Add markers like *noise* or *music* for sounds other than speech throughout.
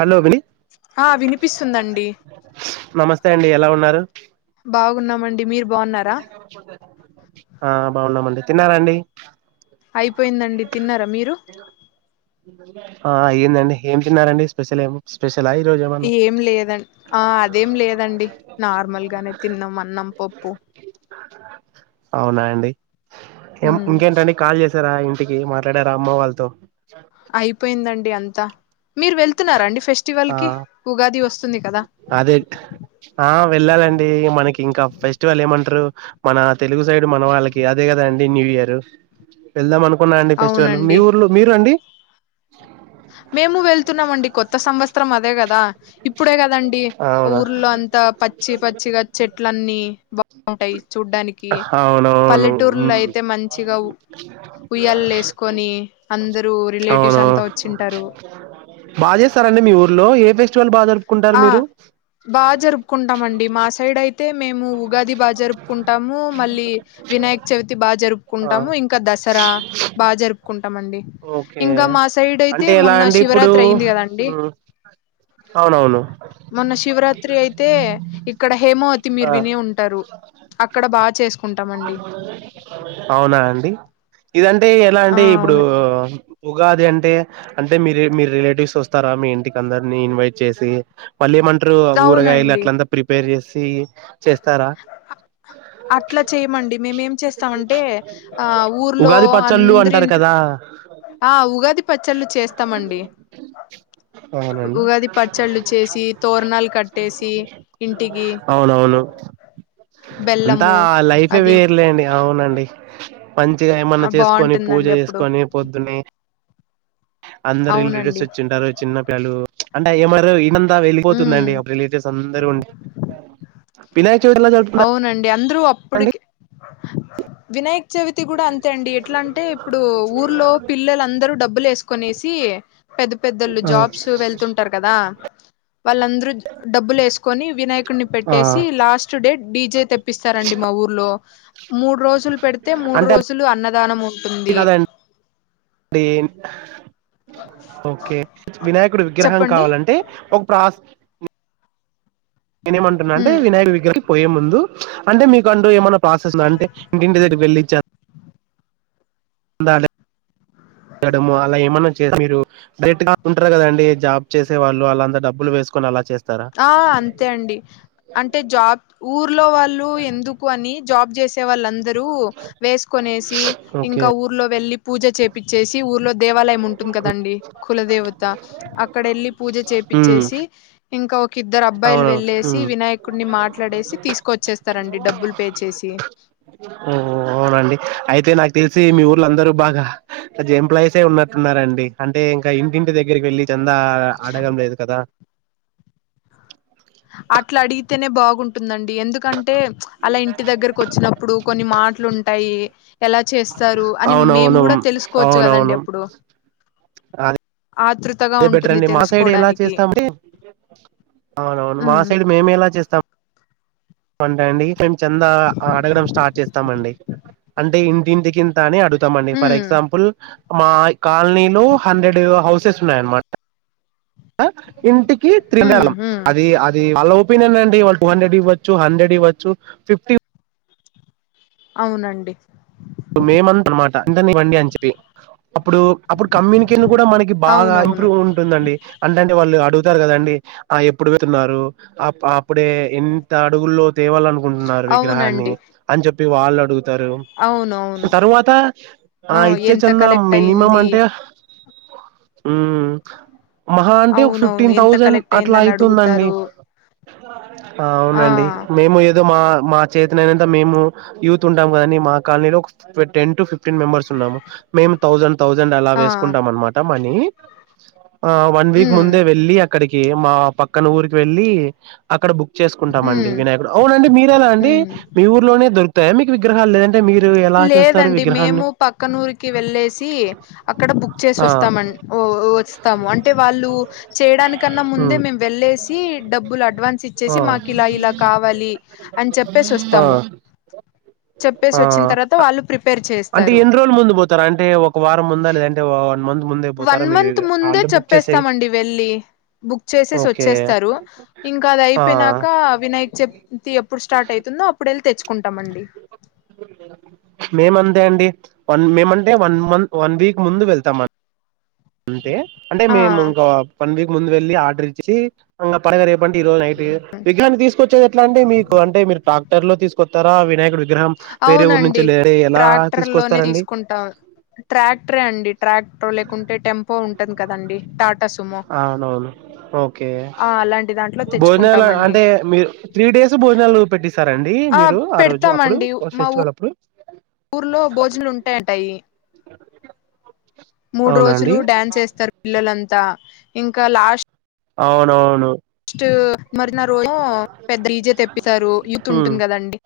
Hello విని ఆ వినిపిస్తుందండి నమస్తే అండి ఎలా ఉన్నారు. బాగున్నామండి మీరు బాగున్నారా ఆ బాగున్నామండి తిన్నారా అండి అయిపోయిందండి తిన్నారా మీరు ఆ అయిందండి ఏం తిన్నారండి స్పెషల్ ఏమో స్పెషల్ ఏం లేదంన్ ఆ అదేం లేదండి నార్మల్గానే తిన్నాం అన్నం పప్పు అవునా అండి *unintelligible* ఉమ్ ఇంకేంటండి కాల్ చేసారా ఇం టికి మాట్లాడార అమ్మ వాళ్ళతో అయిపోయిందండి అం తా మీరు వెళ్తున్నారండి ఆ అదే ఆ వెళ్ళాలండి మనకి ఇంకా ఫెస్టివల్ ఏమంటారు మన తెలుగు సైడ్ మన వాళ్ళకి అదే కదా అండి న్యూ ఇయర్ వెళ్దాం అను కున్నా అండి ఫెస్టివల్ మీ అవునండి ఊర్లో మీరు అండి మేము వెళ్తున్నామండి కొత్ కొత్త సంవత్సరం అదే కదా ఇప్పుడే కదండి అవునా ఊర్లో అంత పచ్చి పచ్చిగా చెట్లన్నీ బా ఉంటాయి చూడ్డానికి అవునవును పల్లెటూర్లో ఉమ్, అయితే మంచిగా ఉయ్యాల వేసుకొని అందరూ అవును రిలేటివ్స్ అంతా వచ్చి బాగా చేస్తారండి మీ ఊరు లో ఏ ఫెస్టివల్ బాగా జరుపుకుంటారు ఆ మీరు బాగా జరుపుకుంటామండి మా సైడ్ అయితే అయితే మేము ఉగాది బాగా జరుపుకుంటాము మళ్ళీ వినాయక చవితి బాగా ఆ జరుపుకుంటాము ఇంకా దసరా బాగా జరుపుకుంటామ అండి ఓకే ఇంకా మా సైడ్ అయితే అంటే ఎలా మొన్న అండి ఇప్పుడు శివరాత్రి అయింది కదండి హ్మ్. అవునవును మొన్న శివరాత్రి అయితే ఇక్కడ హేమవతి ఆ మీరు వినే ఉంటారు అక్కడ బాగా చే అవునా అండి ఇదంటే ఎలా ఆ అంటే ఇప్పుడు అవునండి ఉగాది అన్ టే అంటే మీరె మీరె రిలేటివ్స్ వస్తారా మీ ఇంటికి అందరిని ఇన్వైట్ చేసి మళ్లీ ఏమంట్రరు ఊరగాయలు అవునండి అట్లంతా ప్రిపేర్ చేస ఈ చేస్తారా అట్లా చేయమండి మేము ఏం చేస్తామంటే, ఆ ఊర్లో ఉగాది పచ్చళ్ళు అంటారు అందరింట్ల్ కదా ఆ ఉగాది పచ్చళ్ళు చేస్తామండి, అవునండి ఉగాది పచ్చళ్ళు చేసి తోరణాలు కట్టేసి ఇంటికి బెల్లం ఆ లైఫే వేర్లేండి అవునండి. మంచిగా ఏమన్నా ఆ చేసుకొని, పూజ బాగుంటుందండి అప్పుడు చేసుకొని పొద్దునే అందరు రిల్ రిలెస్ అవునండి వచ్చింటారు, చిన్న పేలు అంటే ఏ మరు ఇనం త ఉమ్ వెళ్లిపోతుందండి అప్ రిలేేటివ్స్ అందరుండి. వినాయ్ చవితి ఎలా జర్ పున అవునండి అందరూ అప్పుటికి వినయ్ చవితి కూడా అంతే అండి ఎట్లాంటే ఇప్పుడు, ఊర్లో పిల్లలందరూ డబ్ బ్బుల్ ఏసుకొనేసి పెద్ద్ పెద్దోలు జాబ్స్ వెళ్తుంటారు కదా వాళ్ళందరూ డబ్బులేస్ కొని వినాయకున్ని ఆ పెట్టేసి, లాస్ స్టుడెడ్ డీజే తెప్పిస్తారండి మా ఊర్ లో మూడు రోజులు పెడ్తే మూడు అంటే రోజులు అన్నదానం ఉంటుంది. డీన్ ఒకే వినాయకుడు విగ్రహం చెప్పండి కావాలంటే ఒ ప్రాస్ నేనేమంటున్నాంటే ఉమ్ వినాయడి విగ్ర కి పోయే ముం డు అంటే మీకంటూ ఏమన్న ప్రాసెస్ ఉంద అంటే ఇంటింటి ద కి వెళ్ళి చ ఉంద డె, డము అలా ఏమన్నా చే మీరు డై ట్ ఉంటారు కదండి, జాబ్ చేసే వాళ్ళు అలాంత డబ్బులు వేసుకొని అలా చే ఆ, అంతే అండి అంటే జాబ్ ఊర్లో వాళ్ళు ఎందుకు అని జాబ్ చేసి వాళ్ళందరూ వేసుకొనేసి ఓకే ఇంకా ఊర్లో వెళ్ళి పూజా చేపిచ్చేసి ఊర్లో దేవాలయం ఉంటుంది కదండి కుల దేవత అక్కడ ఏళ్ళి పూజా ఉమ్ చేపిచ్చేసి ఇంకా ఒ ఇద్దరు అబ్బాయిలు అవును వెళ్లేసి ఉమ్ వినాయకుడిని మాట్లాడేసి తీసుకొచ్చేస్తారండి డబ్బులు పే చేసి ఓ అవునండి అయితే నాకు తెలిసి మీ ఊర్లందరూ బాగా ఎంప్లాయీసే ఉన్నట్టున్నారండి అంటే ఇంకా ఇంటింటి దగ్గరికి వెళ్ళి చెందా ఆ అడగం లేదు కదా అట్లా అడిగితేనే బాగుంటుందన్ ఎందుకంటే చ్ అలా ఇంటి దగ్గరకొచ్చినప్పుడు కొన్ని మాటలుంటాయి ఎలా చేస్తారు అని మేము అవునవును కూడా తెలుసుకోవచ్చు కదండి అవునవును అప్పుడు ఆతృతగా అదే బెటర్ ఉంటుంది అండి మా సైడ్ ఎలా తెలుసుకోవడానికి చేస్తామంటే అవునవును మా ఉమ్ సైడ్ మేమ ఎలా చేస్తాము మంటే అండి మేము చెంద అడగడం స్టార్ట్ చేస్తామండి అంటే ఇంటింటికింత అని అడుగు తమండి ఫర్ ఉమ్ ఎగ్జాంపుల్ మా ఇ కాలనీలో హండ్రెడ్ హౌసెస్ ఉన్నాయన్నమాట ఆ ఇంటి కి త్రిహండ్రెడ్ ఉమ్ ఆళం ఉమ్ అది అది అలో పినానన్ డి వాళ్ళు టూ హండ్రెడ్ ఇవ్వచ్చు హండ్రెడ్ ఇవచ్చు ఫిఫ్టీ అవునండి మేమంత అనమాట ఎంతనా ఇవ్వండి అని చెప్పి అప్పుడు అప్పుడు కమ్యూనికేషన్ కూడా మనకి బాగా అవునవును ఇంప్రూవ్ ఉంటుందండి అంటంటే వాళ్ళు అడుగుతారు కదండి ఆ ఎప్పుడు వెతున్నారు అప్ అప్ ఇప్పుడే ఎంత అడుగుల్లో తేవాలనుకుంటున్నారు విగ్రహాన్ని అవునండి అని చెప్ టి వాళ్ళు అడుగు తరు అవునవును తరువాత ఆ ఇచ్చే ఎంత చందా కలెక్ట్ మినిమం అయింది అంటే ఉమ్ మహా అంటే ఒక అవునవును ఫిఫ్టీన్ ఎంత థౌజండ్ కలెక్ట్ అట్లా అయిందని అయితుందండి అడుగుతారు బ ఆ అవునండి మేము ఏదో మా మా చేతనై నంతా మేము యూత్ ఉంటాం కదాని మా కాలనీలో టెన్ టు ఫిఫ్టీన్ మెంబర్స్ ఉన్నాము మేము థౌజండ్ థౌజండ్ అలా ఆ వేసుకుంటాం అనమాట మనీ ఆ వన్ వీక్ ఉమ్ ముందే వెళ్ళి అక్కడికి మా పక్కన ఊరికి వెళ్ళి అక్కడ బ చేసుకుంటామండి ఉమ్ వినాయకుడు అవునండి మీర ఎలా అండి ఉమ్ మీ ఊర్లోనే దొర్ తహమిక విగ్రహాలయని మీరు ఎలా చేస్తారు లేదండి మేము విగ్రహాన్ని పక్కనూరుకి వెళ్ళేసి అక్కడ బుక్ చేసి ఆ వస్తాము వస్తాము అంటే వాళ్ళు చేయడానికన్నా ముందే ఉమ్ మేము వెళ్ళేసి డబ్బులు అడ్వాన్స్ ఇచ్చేసి ఆ మాకు ఇలా ఇలా కావాలి అని చెప్పేసి ఆ వస్తాము చెప్పేసి వ వచ్చ ఆ తర్వాత వాళు ప్రిపేర్ అంటే ఎన్ని రోజులు ముందు పోతారుా అంటే ఒక వారం ముందా లేదంటే ముంద వన్ మంత్ ముందే చెప్పేస్తామండి వెళ్ళి బుక్ చేసేసి ఓకే వచ్చేస్తారు ఇంకా అది ఆ అయిపోయినాక అ విినయక్ చెప్ి ఎప్పుడు స్టార్ట్ అవుతుందో అప్పుడు వెళ్ళి తెచ్చుకో మేము అంతే అండి వన్ మేమంటే వన్ మంత్ వన్ వీక్ ముందు వెళ్తాంని అంతే అంటే ఆ మేము ఇంకా పనిపి ముందు వెళ్లి ఆడరించి అ పడగర ఈ రజు విగహన్ని తీసుకొచ్చది ఎట్లా అంటే మీకు అంటే మీరు తా ర్ లో తీసుకొస్తారా వియకుడు అవునండి ట్రాక్టర్ లోనే తీసుకొస్తారండి తీసుకుంటాం ట్రాక్టరే అండి ట్రాక్టర్ లేకుంటే టెంపో ఉం ంది కదండి త అవునవును ఓకే ఆ అలాంటి దాంట్లో భోజనాలు తెచ్చుకుంటామండి అంటే మీరు త్రీ డేస్ భోజనాలు పెట్టిస్తారంండి అండి మీరు ఆ రోజు అప్పుడు పెడతామండి మా ఫెస్టివల్ అప్పుడు ఊర్లో భోజనాలు ఉంటాయంటాయి మూడు అవునా అండి రోజులు డ్యాన్స్ వేస్తారు పిల్లలంతా ఇంకా లాస్ట్ అవునవును మరిిన రోజ పెద్ద ఈజ తె స్తారు యూత్ ఉమ్ ఉంటుంది కదండి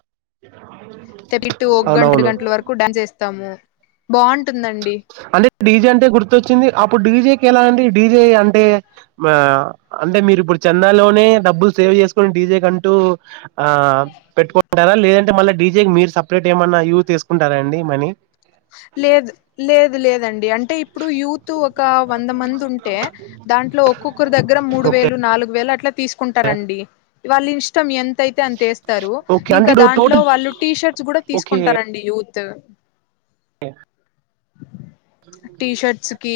తెప్ప ఇట్టు ఒక గంట అవునవును గంటల వరకు డ్యాన్స్ వేస్తాము అంటే డీజే అంటే గుర్తొచ్చింది అప్పుడు డీజే ఎలా అండి డీజే అంటే అంటే మీరు ఇప్పుడు చెన్నై లోనే డబ్బులు సేవ్ చేసుకుొని డీజే క అంటూ ఆ పెట్టుకుంటారా లేదంటే మళ్ళీ డీజే మీరు సపరేట్ ఏమన్నా యూ్ తీసుకుంటారా అండి మనీ లేదు లేదు లేదండి అంటే ఇప్పుడు యూత్ ఒక వంద మంది ఉంటే దాంట్లో ఒక్కొక్కరు దగ్గర మూడు ఓకే వేలు నాలుగు వేలు అ తీసుకుంటారంండి ఇవాళ ఇ ఇంకం ఎంతయితే అంతేస్తారు ఓకే అంటే ఇంకా ఇప్పుడు దాంట్లో టోటల్ వాళ్ళు టీ షర్ట్స్ గూడా ఓకే తీసుకుంటారండి యూత్. త్త టీషర్ట్స్ కి,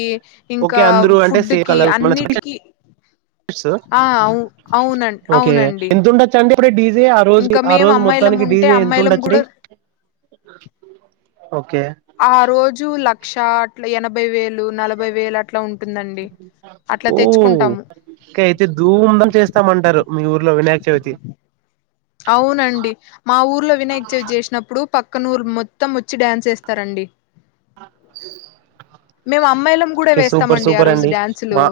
ఓకే ఇంకా అందరూ అంటే ఫుడ్ సేమ్ కి, కలర్ అన్నిటికిీ. ఓకే అవునండి ఎంతుండచ్చండి ద డీల్ దె ఆ రోజు ఇంకా ఆ మేము రోజు అమ్మాయిలం మొత్తానికి ఉంటే డీజే ఎంత అమ్మాయిలం ఉండచ్చడి కూడా ఓకే. ఆ రోజు ల క్ష అట్ల ఎనభై వేలు నలభై వేలు అట్లా ఉంటుందండి అట్లా ఊమ్ తెచ్చుకుంటాము ఇంకా అయితే దూందం చేస్తామంటారు మీ ఊర్లో వినాయక చవితి అవునండి మా ఊర్లో వినాయక చవితి జేసినప్పుడు పక్కన ఊరు మొత్తం ఒచ్చి డ్యాన్స్ ఏస్తారండి. ఆ మేమ ప్ మీర్ సూపర్ సూపర్ అండి మా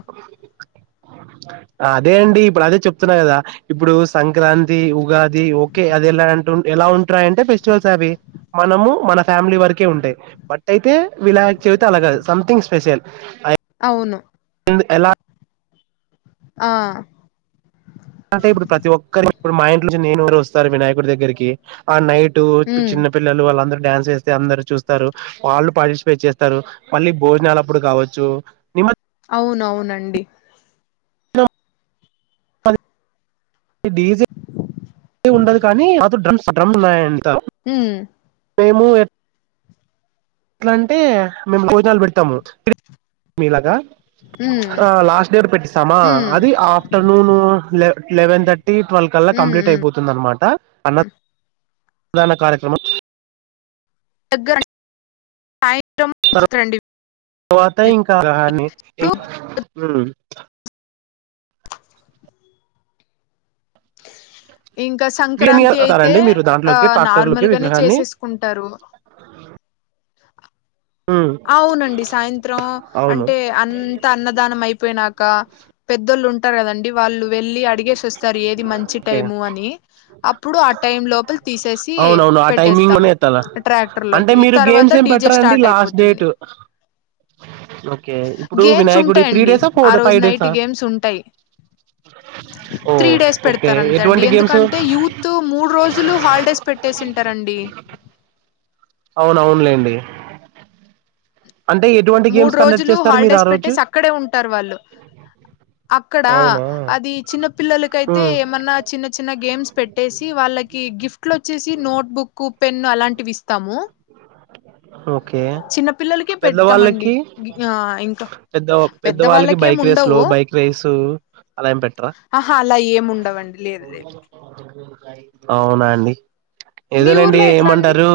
అదే అండి ఇప్పుడు అదే చెప్ ప్తున్న గదా ఇబుడు సంక్రాంతి ఉగాది ఒకే అది ఎలా అంటు ఎలా ఉంట్రయంటే ఫెస్టివల్స్ అవి మనము మన ఫ్యామిలీ వరకే ఉంటయి. బట్ అయితే వినాయక చవితే అలా గాదు సంమ్ థింగ్ స్పెషల్. *inaudible* అవును నువు ఎలా ఆ అంటే ఇప్పుడు ప్రతి ఒక్కరి ఇప్పుడు మా ఇంట్లోంచి నేను గూడ ఒస్తారు వినాయకుడి దగ్గరికి ఆ నైట్ టు ఇప్పు ఉమ్ చిన్న పిల్లలు వాళ్ళందరు డ్యాన్స్ ఏస్తే అందరు చూస్తారు, వాళ్ళు పార్టిసిపేట్ చేస్తారు, మళ్ళీ భోజనాలు అప్పుడు కావచ్చు. నిమ అవునవునండి అది డీజే ఉండదు కానీ మాకు డ్రమ్స్ డ్రమ్ ఉన్నాయంత. ఊ మేము ఎప్ ట్లంటే మేము భోజనాలు పెడతాము మి మీలాగా ఉమ్ ఆ లాస్ట్ డే పెట్టిస్తామా ఉమ్ అది ఆఫ్టర్నూనును లె లెవెన్ త టీ ట్వెల్ కల్లా కంప్లీట్ ఉమ్ అయిపోతుంది అనమాట అన్నం దాన కార్యక్రమం దగ్గర రాయే *inaudible* వాట్ అంతే ఇంకా గాని ఇం హ్మ్ ఇంకా క్లీన్ సంక్రాంతి అయితే చేస్తారండి మీరు ఆ దాంట్లోకి ట్రాక్టర్లకి నార్మల్గనే విగ్రహాన్ని చేసేసుకుంటారు. ఉమ్ అవునండి సాయంత్రం అవును అంటే అంత అన్నదానం అయిపోయినాక పెద్దోళ్ళు ఉం టరు. కదండి వాళ్ళు వెళ్ళి అడిగేస్ వస్తారు ఏది మంచి ఓకే టైము అని అప్పుడు ఆ టైం లోపల తీసేసి అవునవును ఆ టైమింగ్ లోనే పెట్టేస్తాము. ఎత్తాలా ట్రాక్టర్ లోకి తర్వాత డీజె స్టార్ట్ అయిపో డేటు ఓకే. ఇప్పుడు గేమ్స్ వినాయకుడి త్రీ ఉంటాయండి డేసా ఆ ఫోర్ రోజు ఫైవ్ నైట్ డేసా గేమ్స్ ఉంటాయి ఓ త్రీ డేస్ ఓకే పెడ్తారంతే అండి ఎటువంటి గేమ్స్ ఎందుకంటే యూత్ మూడు రోజులు హాలిడేస్ పెట్టేసింటారండి. అవునవునులేండి మూడు రోజులు చేస్తారు మీరు ఆ హాలిడేస్ రోజు పెట్టేసి అక్కడే ఉంటారు వాళ్ళు. అక్కడ అవునా అది చిన్న పిల్లలకైతే ఉమ్ ఏమన్నా చిన్న చిన్న గేమ్స్ పెట్టేసి వాళ్ళకి గిఫ్ట్లు వచ్చేసి నోట్ బుక్, పెన్ అలాంటివి ఇస్తాము. ఓకే చిన్న పిల్లలకే పెడతామండి పెద్దవాళ్ళకి ఆ ఇంకా పెద్ద పెద్ద పెద్దవాళ్ళకి వాళ్ళకేం బైక్ రేస్లో ఉండవు బైక్ రేస్ అలా ఏం పెట్టరా ఆహా అలా ఏం ఉండవండి లేదు లేదు అవునా అండి మీ ఏదోలేండి ఊర్లో ఎట్లా అండి ఏమంటారు.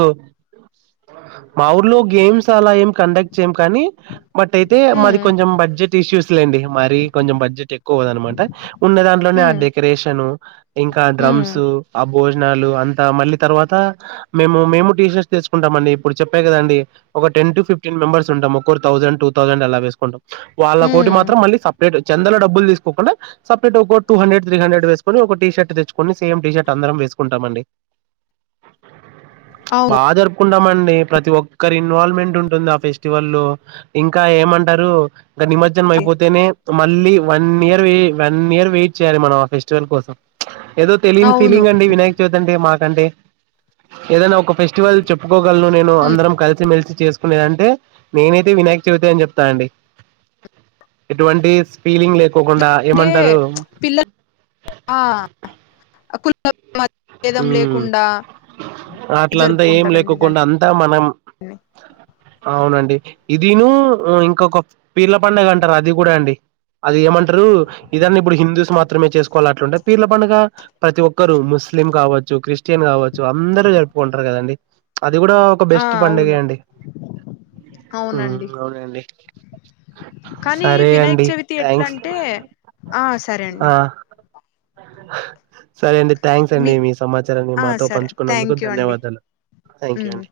మా ఊర్లో గేమ్స్ అలా ఏం కండక్ట్ చేయం కాని బట్ అయితే మాది హ్మ్ కొంచం బడ్జెట్ ఇషూస్లెండి. మరి కొంచెం బడ్జెట్ ఎక్కువ కాదన్నమాట ఉన్న దాంట్లోనే ఆ హ్మ్ డెకరేషను ఇంకా ఆ హ్మ్ డ్రమ్స్ ఆ భోజనాలు అంతా మళ్ళీ తర్వాత మేము మేము టీషట్స్ తెచ్చుకుంటాంమండి. ఇప్పుడు చెప్పే కదండి ఒక టెన్ టు ఫి్టీన్ మెంబర్స్ ఉంటం ఒక్కోరు తౌసండ్, టూ తౌసండ్ అలా వేస్కుంటం వాళ్ళ కోటి హ్మ్ మాత్రం మళ్ళీ సప్రేట్ చందలో డబ్బులు తీసుకోకుండా సప్రేట్ ఒక టూ హండ్రెడ్, త్రీ హండ్రెడ్ వేసుకొని ఒక టీ షర్ట్ తెచ్చుకొని సేమ్ టీ షర్ట్ అందరం వేసుకుంటామండి. బా అవును జరు కుండ మం ప్రతి ఒక్కర్ ఇన్వాల్వ్మెంట్ ఉంటుంది ఆ ఫెస్టివల్లో ఇంకా ఏమంటరు ఇంకా నిమజ్జనం అయిపోతేనే మళ్ళీ one year one year wait చేయాలి. మనం ఆ ఫెస్టివల్ కోసం ఏదో తెలియని అవును ఫీలింగ్ అండి వినాయక చవితి అంటే మాక్ అంటే ఏదైనా ఒక ఫెస్టివల్ చెప్పుకో ను నేను అందరం కల్సి మెల్సి చేసుకునేదంటే నేనైతే వినాయక చవితే అని చెప్తానండి ఎటువంటి ఫీలింగ్ లేదు. కోకుండా అంటే ఏమంటారు పిల్లలు ఆ *inaudible* భేదం మ్ లేకుండా అట్లంతా ఏం జరుపుకుంటారండి లేకోకుండా అంతా మనం దాన్ని అవునండి ఇదీను ఇంకొక పీర్ల పడుగ అంటారు అది గుడా అండి అది ఏమం అసలు ఇదాన్ని ఇప్పుడు హిందూస్ మాత్రమే చేసుకోవాలి అట్లాంటే పీర్ల పండుగ ప్రతి ఒక్కరు ముస్ ముస్లిం కావచ్చు క్రిస్టియన్ కావచ్చు అందరూ జరుపుకుంటారు కదండి అది కూడా ఒక ఆ బెస్ట్ పండగే అవును అండి అవునండి అవునండి కానీ సరే వినాయక అండి చవితి ఎట్లా థ్యాంక్స్ అంటే ఆ సరే అండి సరే అండి థ్యాంక్ అండి మీ సమాచారాన్ని ఆ మాతో సరే పంచుకున్నందుకు థ్యాంక్ యూ అండి ధన్యవాదాలు థ్యాంక్ యూ ఉమ్ అండి